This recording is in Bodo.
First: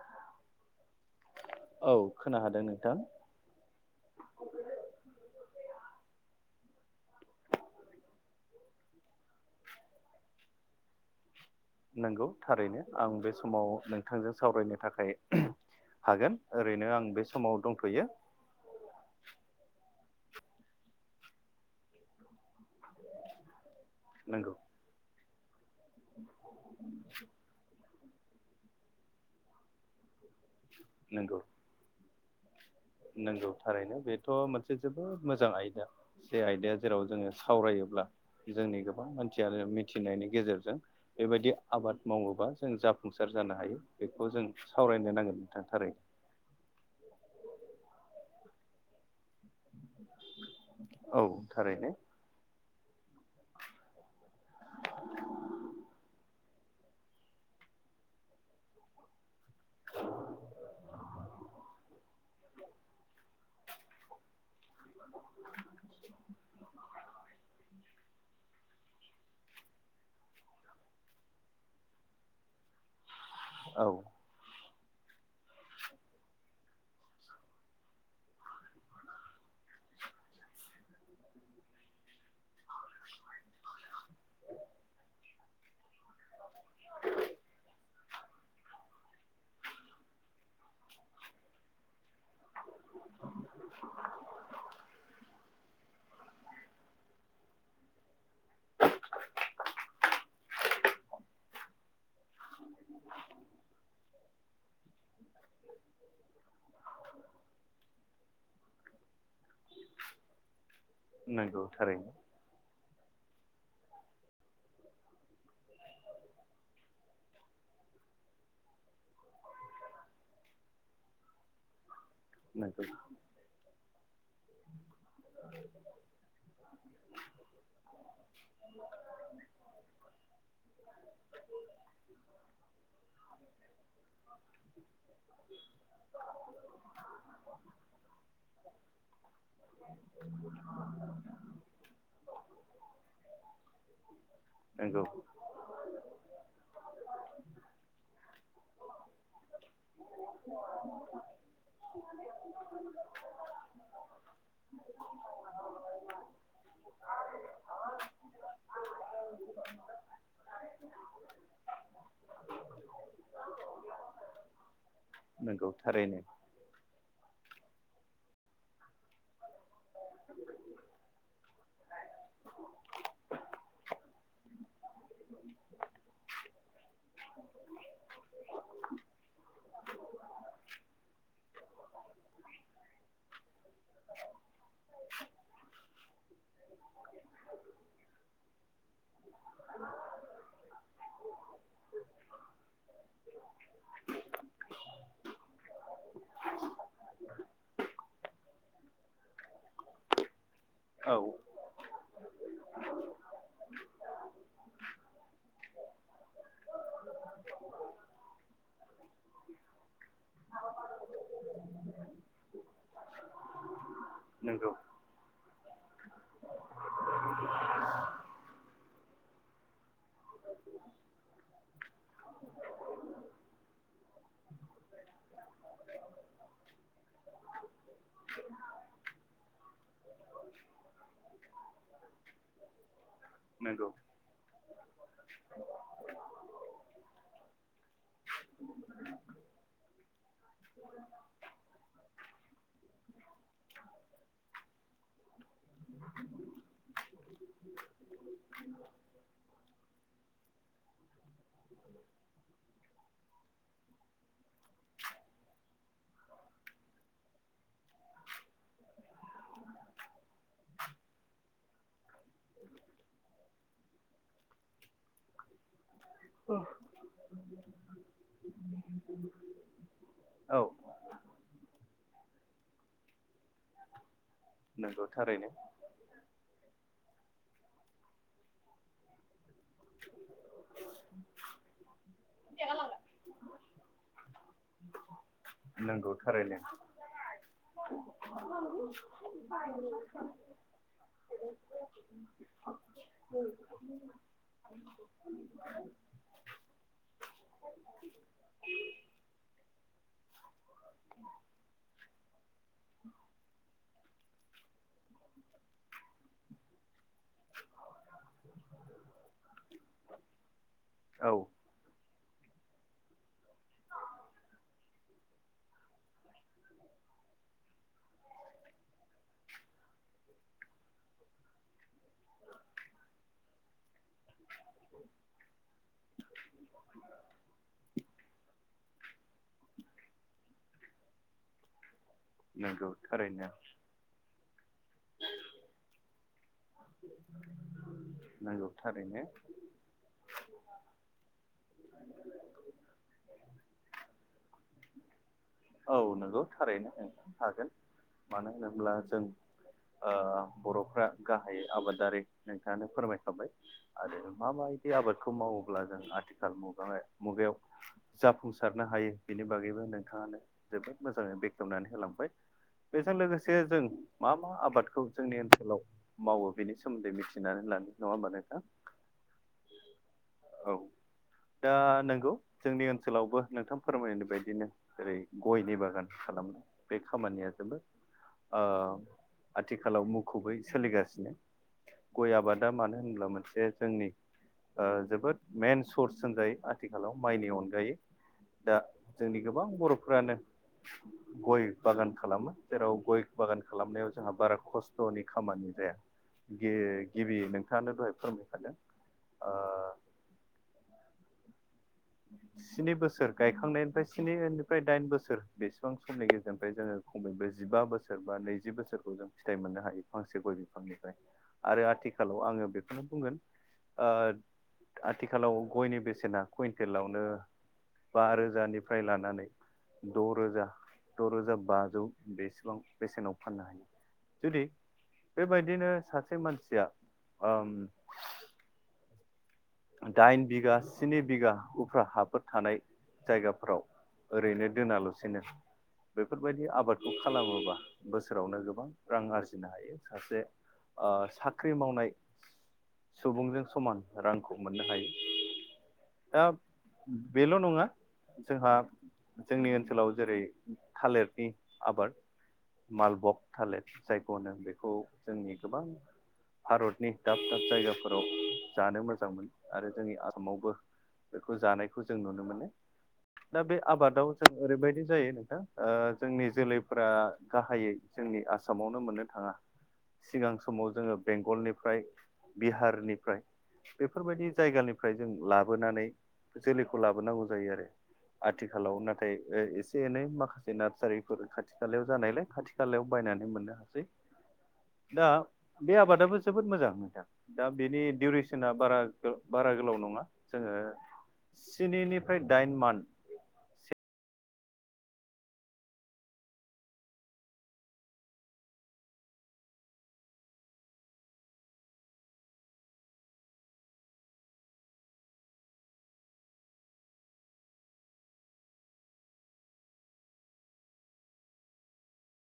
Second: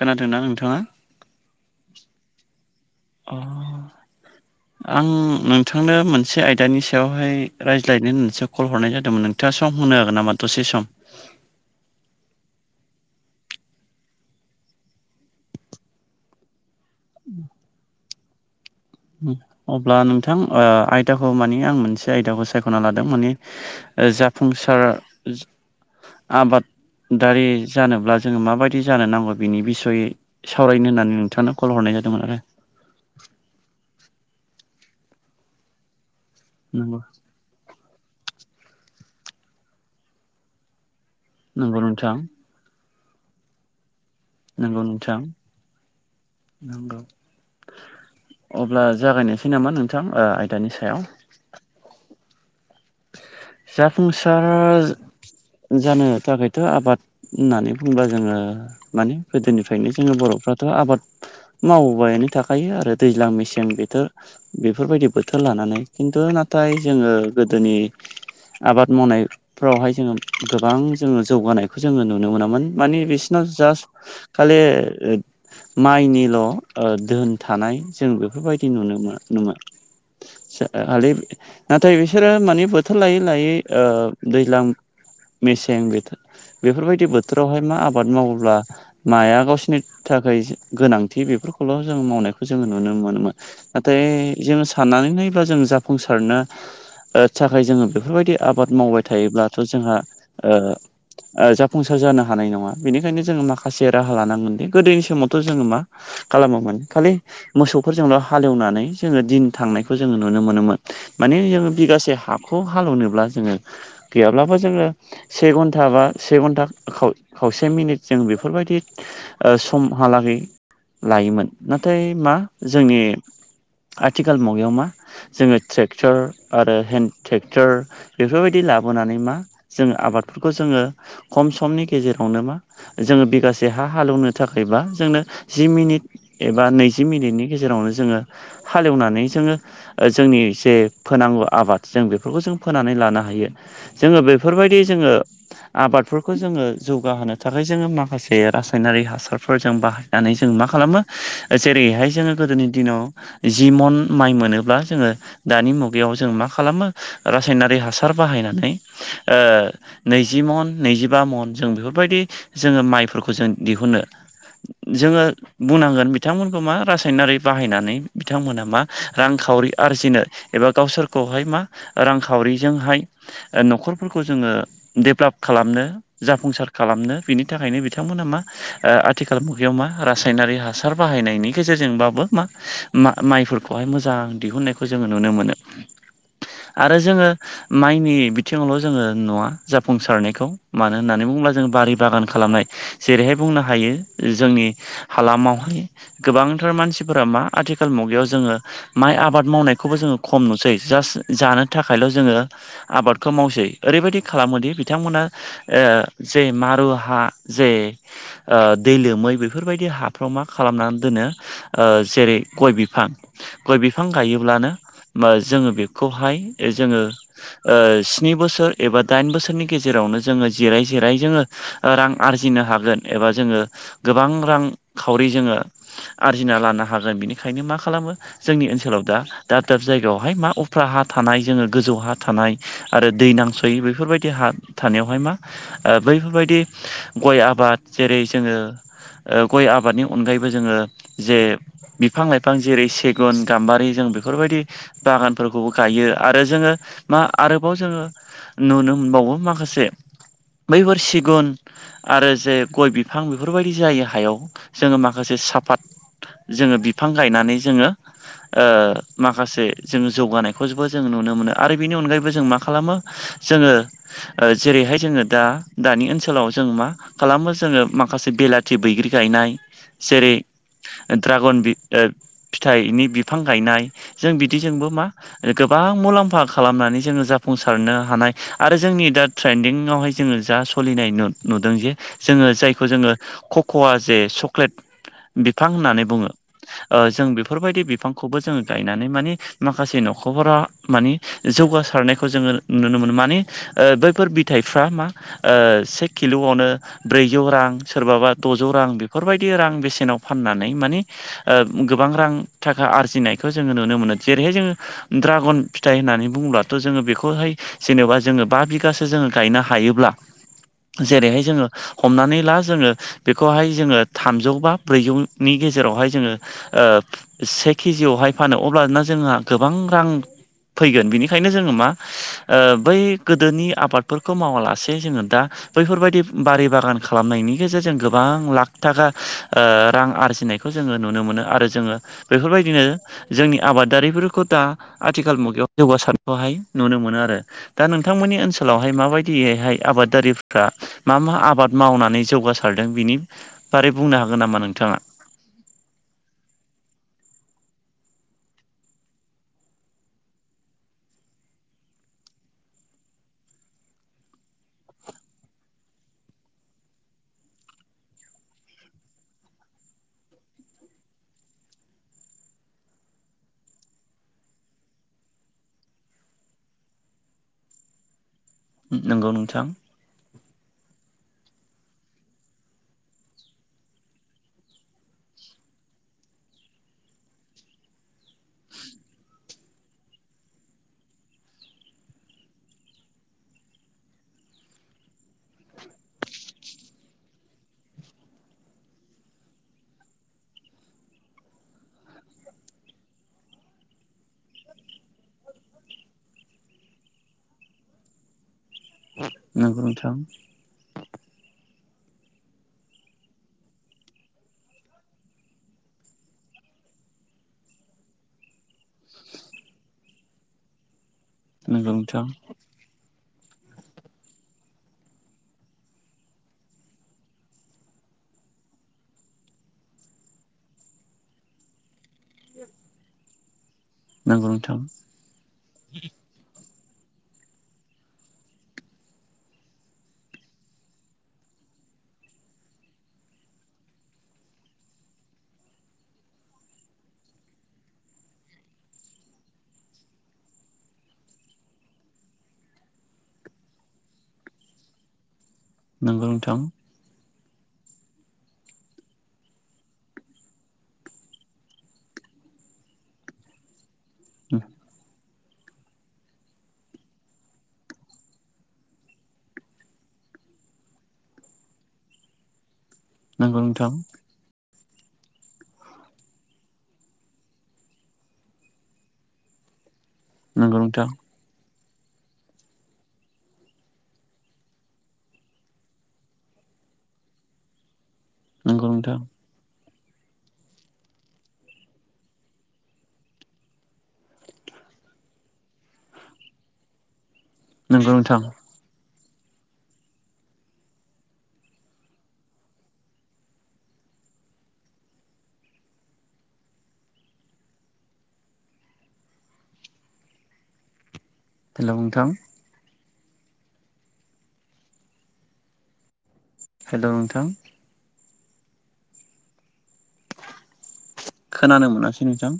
खोनादोंना नोंथाङा? औ खोना हादों नोंथां। अह आं नोंथांनो मोनसे आयदानि सायावहाय रायज्लायनो होननासो कल हरनाय जादोंमोन नों थाङा सम होनो हागोन नामा दसे सम? नोंगौ थारैनो आं बे समाव नोंथांजों सावरायनो थाखाय हागोन ओरैनो आं बे समाव दंथ'यो उम। अब्ला नोंथां ओ आयदाखौ माने आं मोनसे आयदाखौ सायख'ना लादों माने ओ नंगौ जाफुंसार ज आबाद दारि जानोब्ला जोङो माबायदि जानो नांगौ बिनि बिसयै सावरायनो होननानै नोंथांनो कल हरनाय जादोंमोन आरो। नोंगौ थारैनो बेथ' मोनसे जोबोद मोजां आयदा जे आयदाया नंगौ जेराव जोङो सावरायोब्ला जोंनि गोबां मानसियानो मिथिनायनि गेजेरजों बेबायदि नंगौ आबाद नोंथां मावोबा जों जाफुंसार जानो हायो बेखौ जों सावरायनो नांगोन नोंथां थारै नोंगौ अब्ला जागायनोसै नामा नोंथां ओ आयदानि सायाव। औ थारैनो। जाफुंसार जानो थाखायथ' आबाद होननानै बुंब्ला जोङो माने गोदोनिफ्रायनो जोङो बर'फ्राथ' आबाद मावबायानो थाखायो आरो दैज्लां मेसें बेथोर बेफोरबायदि बोथोर लानानै खिन्थु नाथाय जोङो गोदोनि आबाद मावनाय फ्रावहाय जोङो गोबां जोङो जौगानायखौ जोङो नुनो मोनामोन माने बिसोरनाव औ जास्ट खाले ओ माइनिल' ओ दोन थानाय जों बेफोरबायदि नुनो मो नुमोन। से हालि नाथाय बिस सोरो माने बोथोर लायै लायै ओ दैज्लां मेसें बोथोर बेफोरबायदि बोथोरावहाय मा आबाद मावोब्ला माया गावसिनि थाखाय गोनांथि बेफोरखौल' जों मावनायखौ जोङो नुनो मोनोमोन। नाथाय जोङो साननानै नायोब्ला जों जाफुंसारनो थाखाय जोङो बेफोरबायदि आबाद मावबाय थायोब्लाथ' जोंहा ओ ओ जाफुंसार जानो हानाय नङा बेनिखायनो जोङो माखासे राहा लानांगोन दि गोदोनि समावथ' जोङो मा खालामोमोन खालि मोसौफोरजोंल' हालेवनानै जोङो दिन थांनायखौ जोङो नुनो मोनोमोन। माने नंगौ जोङो थारैनो बिगासे हाखौ हालेवनोब्ला जोङो गैयाब्लाबो जोङो से घन्टा बा से घन्टा खाव खावसे मिनिट जों बेफोरबायदि ओ सम हालागै लायोमोन नाथाय मा नंगौ जोंनि आथिखाल मुगायाव मा जोङो ट्रेक्टर आरो हेन्द ट्रेक्टर बेफोरबायदि लाबोनानै मा जोङो आबादफोरखौ जोङो खम समनि गेजेरावनो मा जोङो बिगासे हा हालौनो थाखायबा जोंनो जि मिनिट एबा नैजि मिनिटनि गेजेरावनो जोङो हालेवनानै जोङो ओ जोंनि जे फोनांगौ आबाद जों बेफोरखौ जों फोनानै लानो हायो जोङो बेफोरबायदि नंगौ जोङो आबादफोरखौ जोङो जौगाहोनो थाखाय जोङो माखासे रासायनारि हासारफोरजों बा नानै जों मा खालामो जेरैहाय जोङो गोदोनि दिनाव जि मन माइ मोनोब्ला जोङो दानि मुगायाव जों मा खालामो रासायनारि हासार बाहायनानै ओ नैजि मन नैजिबा मन जों बेफोरबायदि जोङो माइफोरखौ जों दिहुनो जोङो नंगौ बुंनांगोन थारैनो बिथांमोन मा रासायनारि बाहायनानै बिथांमोना मा रांखावरि आरजिनो एबा गावसोर खहाय मा रांखावरिजोंहाय न'खरफोरखौ जोङो देब्लाप खालामनो जाफुंसार खालामनो बिनि थाखायनो बिथांमोना मा ओ आथिखाल मुगायाव मा रासायनारि हा हासार बाहायनायनि गेजेरजोंबाबो मा मा माइफोरखौहाय मोजां दिहुुननायखौ जोङो नुनो मोनो। आरो जोङो माइनि बिथिङावल' जोङो नुवा जाफुंसारनायखौ मानो होननानै बुङोब्ला जों बारि बागान खालामनाय जेरैहाय बुंनो हायो जोंनि हालामाव गोबांथार मानसिफोरा मा आथिखाल मुगायाव जोङो माइ आबाद मावनायखौबो जोङो खम नुसै। औ जास्ट जानो थाखायल' जोङो आबादखौ मावसै ओरैबायदि खालामोदि बिथांमोना ओ जे मारु हा जे ओ दै लोमै बेफोरबायदि हाफ्राव मा खालामनानै दोनो ओ जेरै गय बिफां गय बिफां गायोब्लानो नंगौ जोङो बेखौहाय जोङो ओ स्नि बोसोर एबा दाइन बोसोरनि गेजेरावनो जोङो जिराय जिराय जोङो रां आरजिनो हागोन एबा जोङो गोबां रां खावरि जोङो आरजिना लानो हागोन बेनिखायनो मा खालामो जोंनि ओनसोलाव दा दाब दाब जायगायाव बेहाय मा उफ्रा हा थानाय जोङो गोजौ हा थानाय आरो दै नांसयै नंगौ बेफोरबाय देहा थानायावहाय मा ओ बैफोरबायदि गय आबाद जेरै जोङो ओ गय आबादनि अनगायैबो जोङो जे बिफां लाइफां जेरै सेगुन गाम्बारि जों बेफोरबायदि बागानफोरखौबो गायो आरो जोङो मा आरोबाव जोङो नुनो मोनबावो माखासे बैफोर सिगुन आरो जे गय बिफां बेफोरबायदि जायो हायाव जोङो माखासे साफात जोङो बिफां गायनानै जोङो ओ माखासे जोङो जौगानायखौबो जों नुनो मोनो आरो बेनि अनगायैबो जों मा खालामो जोङो ओ जेरैहाय जोङो दा दानि ओनसो लाव जों मा खालामो जोङो माखासे बेलाथि बैग्रि गायनाय जेरे औ। ड्रागन बि आरो फिथाइनि बिफां गायनाय जों बिदिजोंबो मा नंगौ थारैनो गो बां मुलाम्फा खालामनानै जोङो जाफुंसारनो हानाय आरो जोंनि दा ट्रेन्दिंआवहाय जोङो जा सलिनाय नु-नुदों जे जोङो जायखौ जोङो कक'आ जे चक्लेट बिफां होननानै नंगौ बुङो थारैनो ओ जों बेफोरबायदि बिफांखौबो जोङो गायनानै मानि माखासे न'खरा मानि जौगासारनायखौ जोङो नुनो मोनो माने ओ बैफोर बिथाइफ्रा मा ओ से किल'आवनो ब्रैजौ रां सोरबाबा द'जौ रां बेफोरबायदि रां बेसेनाव फाननानै माने ओ गोबां रां थाखा आरजिनायखौ जोङो नुनो मोनो जेरैहाय जोङो ड्रागन फिथाइ होननानै बुंङोबाथ' जोङो बेखौहाय जेनेबा जोङो बा बिगासो जोङो गायनो हायोब्ला औ जेरैहाय जोङो हमनानै ला जोङो बेखौहाय जोङो थामजौ बा ब्रैजौनि गेजेरावहाय जोङो ओ से केजियावहाय फानो अब्लाना जोंहा गोबां रां फैगोन बिनिखायनो जोङो मा ओ बै गोदोनि आबादफोरखौ मावालासे जोङो दा बैफोरबायदि बारि बागान खालामनायनि गेजेरजों गोबां लाख थाखा ओ रां आरजिनाय खौ जोङो नुनो मोनो आरो जोङो बेफोरबायदिनो नंगौ थारैनो जोंनि आबाद दारिफोरखौ दा आथिखाल मुगायाव जौगासारनायखौहाय नुनो मोनो आरो। दा नोंथांमोननि नंगौ ओनसोलावहाय थारैनो माबायदियहाय आबाद दारिफ्रा मा मा आबाद मावनानै जौगासारदों बिनि बारै बुंनो हागोन नामा नोंथाङा? औ नोंगौ थारैनो ओं हागोन मानो होनोब्ला जों ओ बर'फ्रा गाहायै आबादारि नोंथाङानो फोरमायखाबाय आरो मा मायदि आबादखौ मावोब्ला जों आथिखाल मुग मुगायाव जाफुंसारनो हायो बेनि बागैबो नोंथाङानो जोबोद मोजाङै बेखेवनानै होलांबाय। बेजों लोगोसे जों मा मा आबादखौ जोंनि ओनसोलाव मावो बेनि सोमोन्दै मिथिनानै लानो नङा होमबा नोंथां नंगौ नोंथां। औ। दा नोंगौ जोंनि ओनसोलावबो नोंथां फोरमायनाय बायदिनो ओेरै गयनि बागान खालामनाय बे खामानिया जोबो। ओ आथिखालाव मुखुबै सोलिगासिनो गय आबादा मानो होनब्ला मोनसे जोंनि ओ जो जोबोद मइेन सर्स होनजायो आथिखालाव माइनि अनगायै दा जोंनि गोबां बर'फोरानो [inaudible] गय बागान खालामो जेराव गय बागान खालामनायाव जोंहा बारा खस्थ'नि खामानि जाया। ये गिबि नोंथाङानो दहाय फोरमायखादों। नोंगौ ओ नोंथां। [inaudible] स्नि बोसोर गायखांनायनिफ्राय स्निनिफ्राय दाइन बोसोर बेसेबां समनि गेजेरनिफ्राय जोङो नैजिबा बोसोर बा नैजि बोसोरखौ जों फिथाइ मोननो हायो फांसे गय बिफांनिफ्राय। आरो नंगौ नोंथां आथिखालाव आङो बेखौ खौ बुंगोन। ओ आथिखालाव गयनि बेसेना कुइन्टेलावनो बा रोजानिफ्राय लानानै। द' रोजा द'रोजा बाजौ बेसेबां बेसेनाव फाननो हायो। नंगौ जुदि नोंथां बेबायदिनो सासे मानसिया ओम दाइन बिगा स्नि बिगा उफ्रा हाफोर थानाय जायगाफोराव। ओरैनो दोनालासिनो बेफोरबायदि आबादखौ खालामोबा बोसोरावनो गोबां रां आरजिनो हायो। सासे ओ साख्रि मावनाय सुबुंजों समान रां खौ मोननो हायो। नंगौ दा नोंथां। बेल' नङा। जोंहा जोंनि ओनसोलाव जेरै थालिरनि आबाद मालबक थालिर जायखौनो बेखौ। जोंनि गोबां भारतनि दाब दाब जायगाफोराव जानो मोजां मोजां मोनो आरो जोंनि आसामावबो बेखौ जानायखौ जों नुनो मोनो दा नंगौ बे नोंथां आबादाव। जों ओरैबायदि जायो नोंथां ओ जोंनि जोलैफोरा गाहायै जोंनि आसामावनो मोननो थाङा। [inaudible] सिगां नंगौ समाव नोंथां जोङो बेंगलनिफ्राय बिहारनिफ्राय। बेफोरबायदि जायगानिफ्राय जों लाबोनानै जोलैखौ लाबोनांगौ जायो आरो। नंगौ आथिखालाव नोंथां नाथाय। एसे एनै माखासे नार्सारिफोर खाथि खालायाव जानायलाय खाथि खालायाव बायनानै मोननो हासै। दा बे आबादाबो जोबोद मोजां नोंथां दा बेनि नंगौ नोंथां डउरेसना। बारा बारा गोलाव नंङा जोंङो स्निनिफ्राय दाइन मान हेल' नोंथां हेल' नोंथां। खोनानो मोनासै नोंथां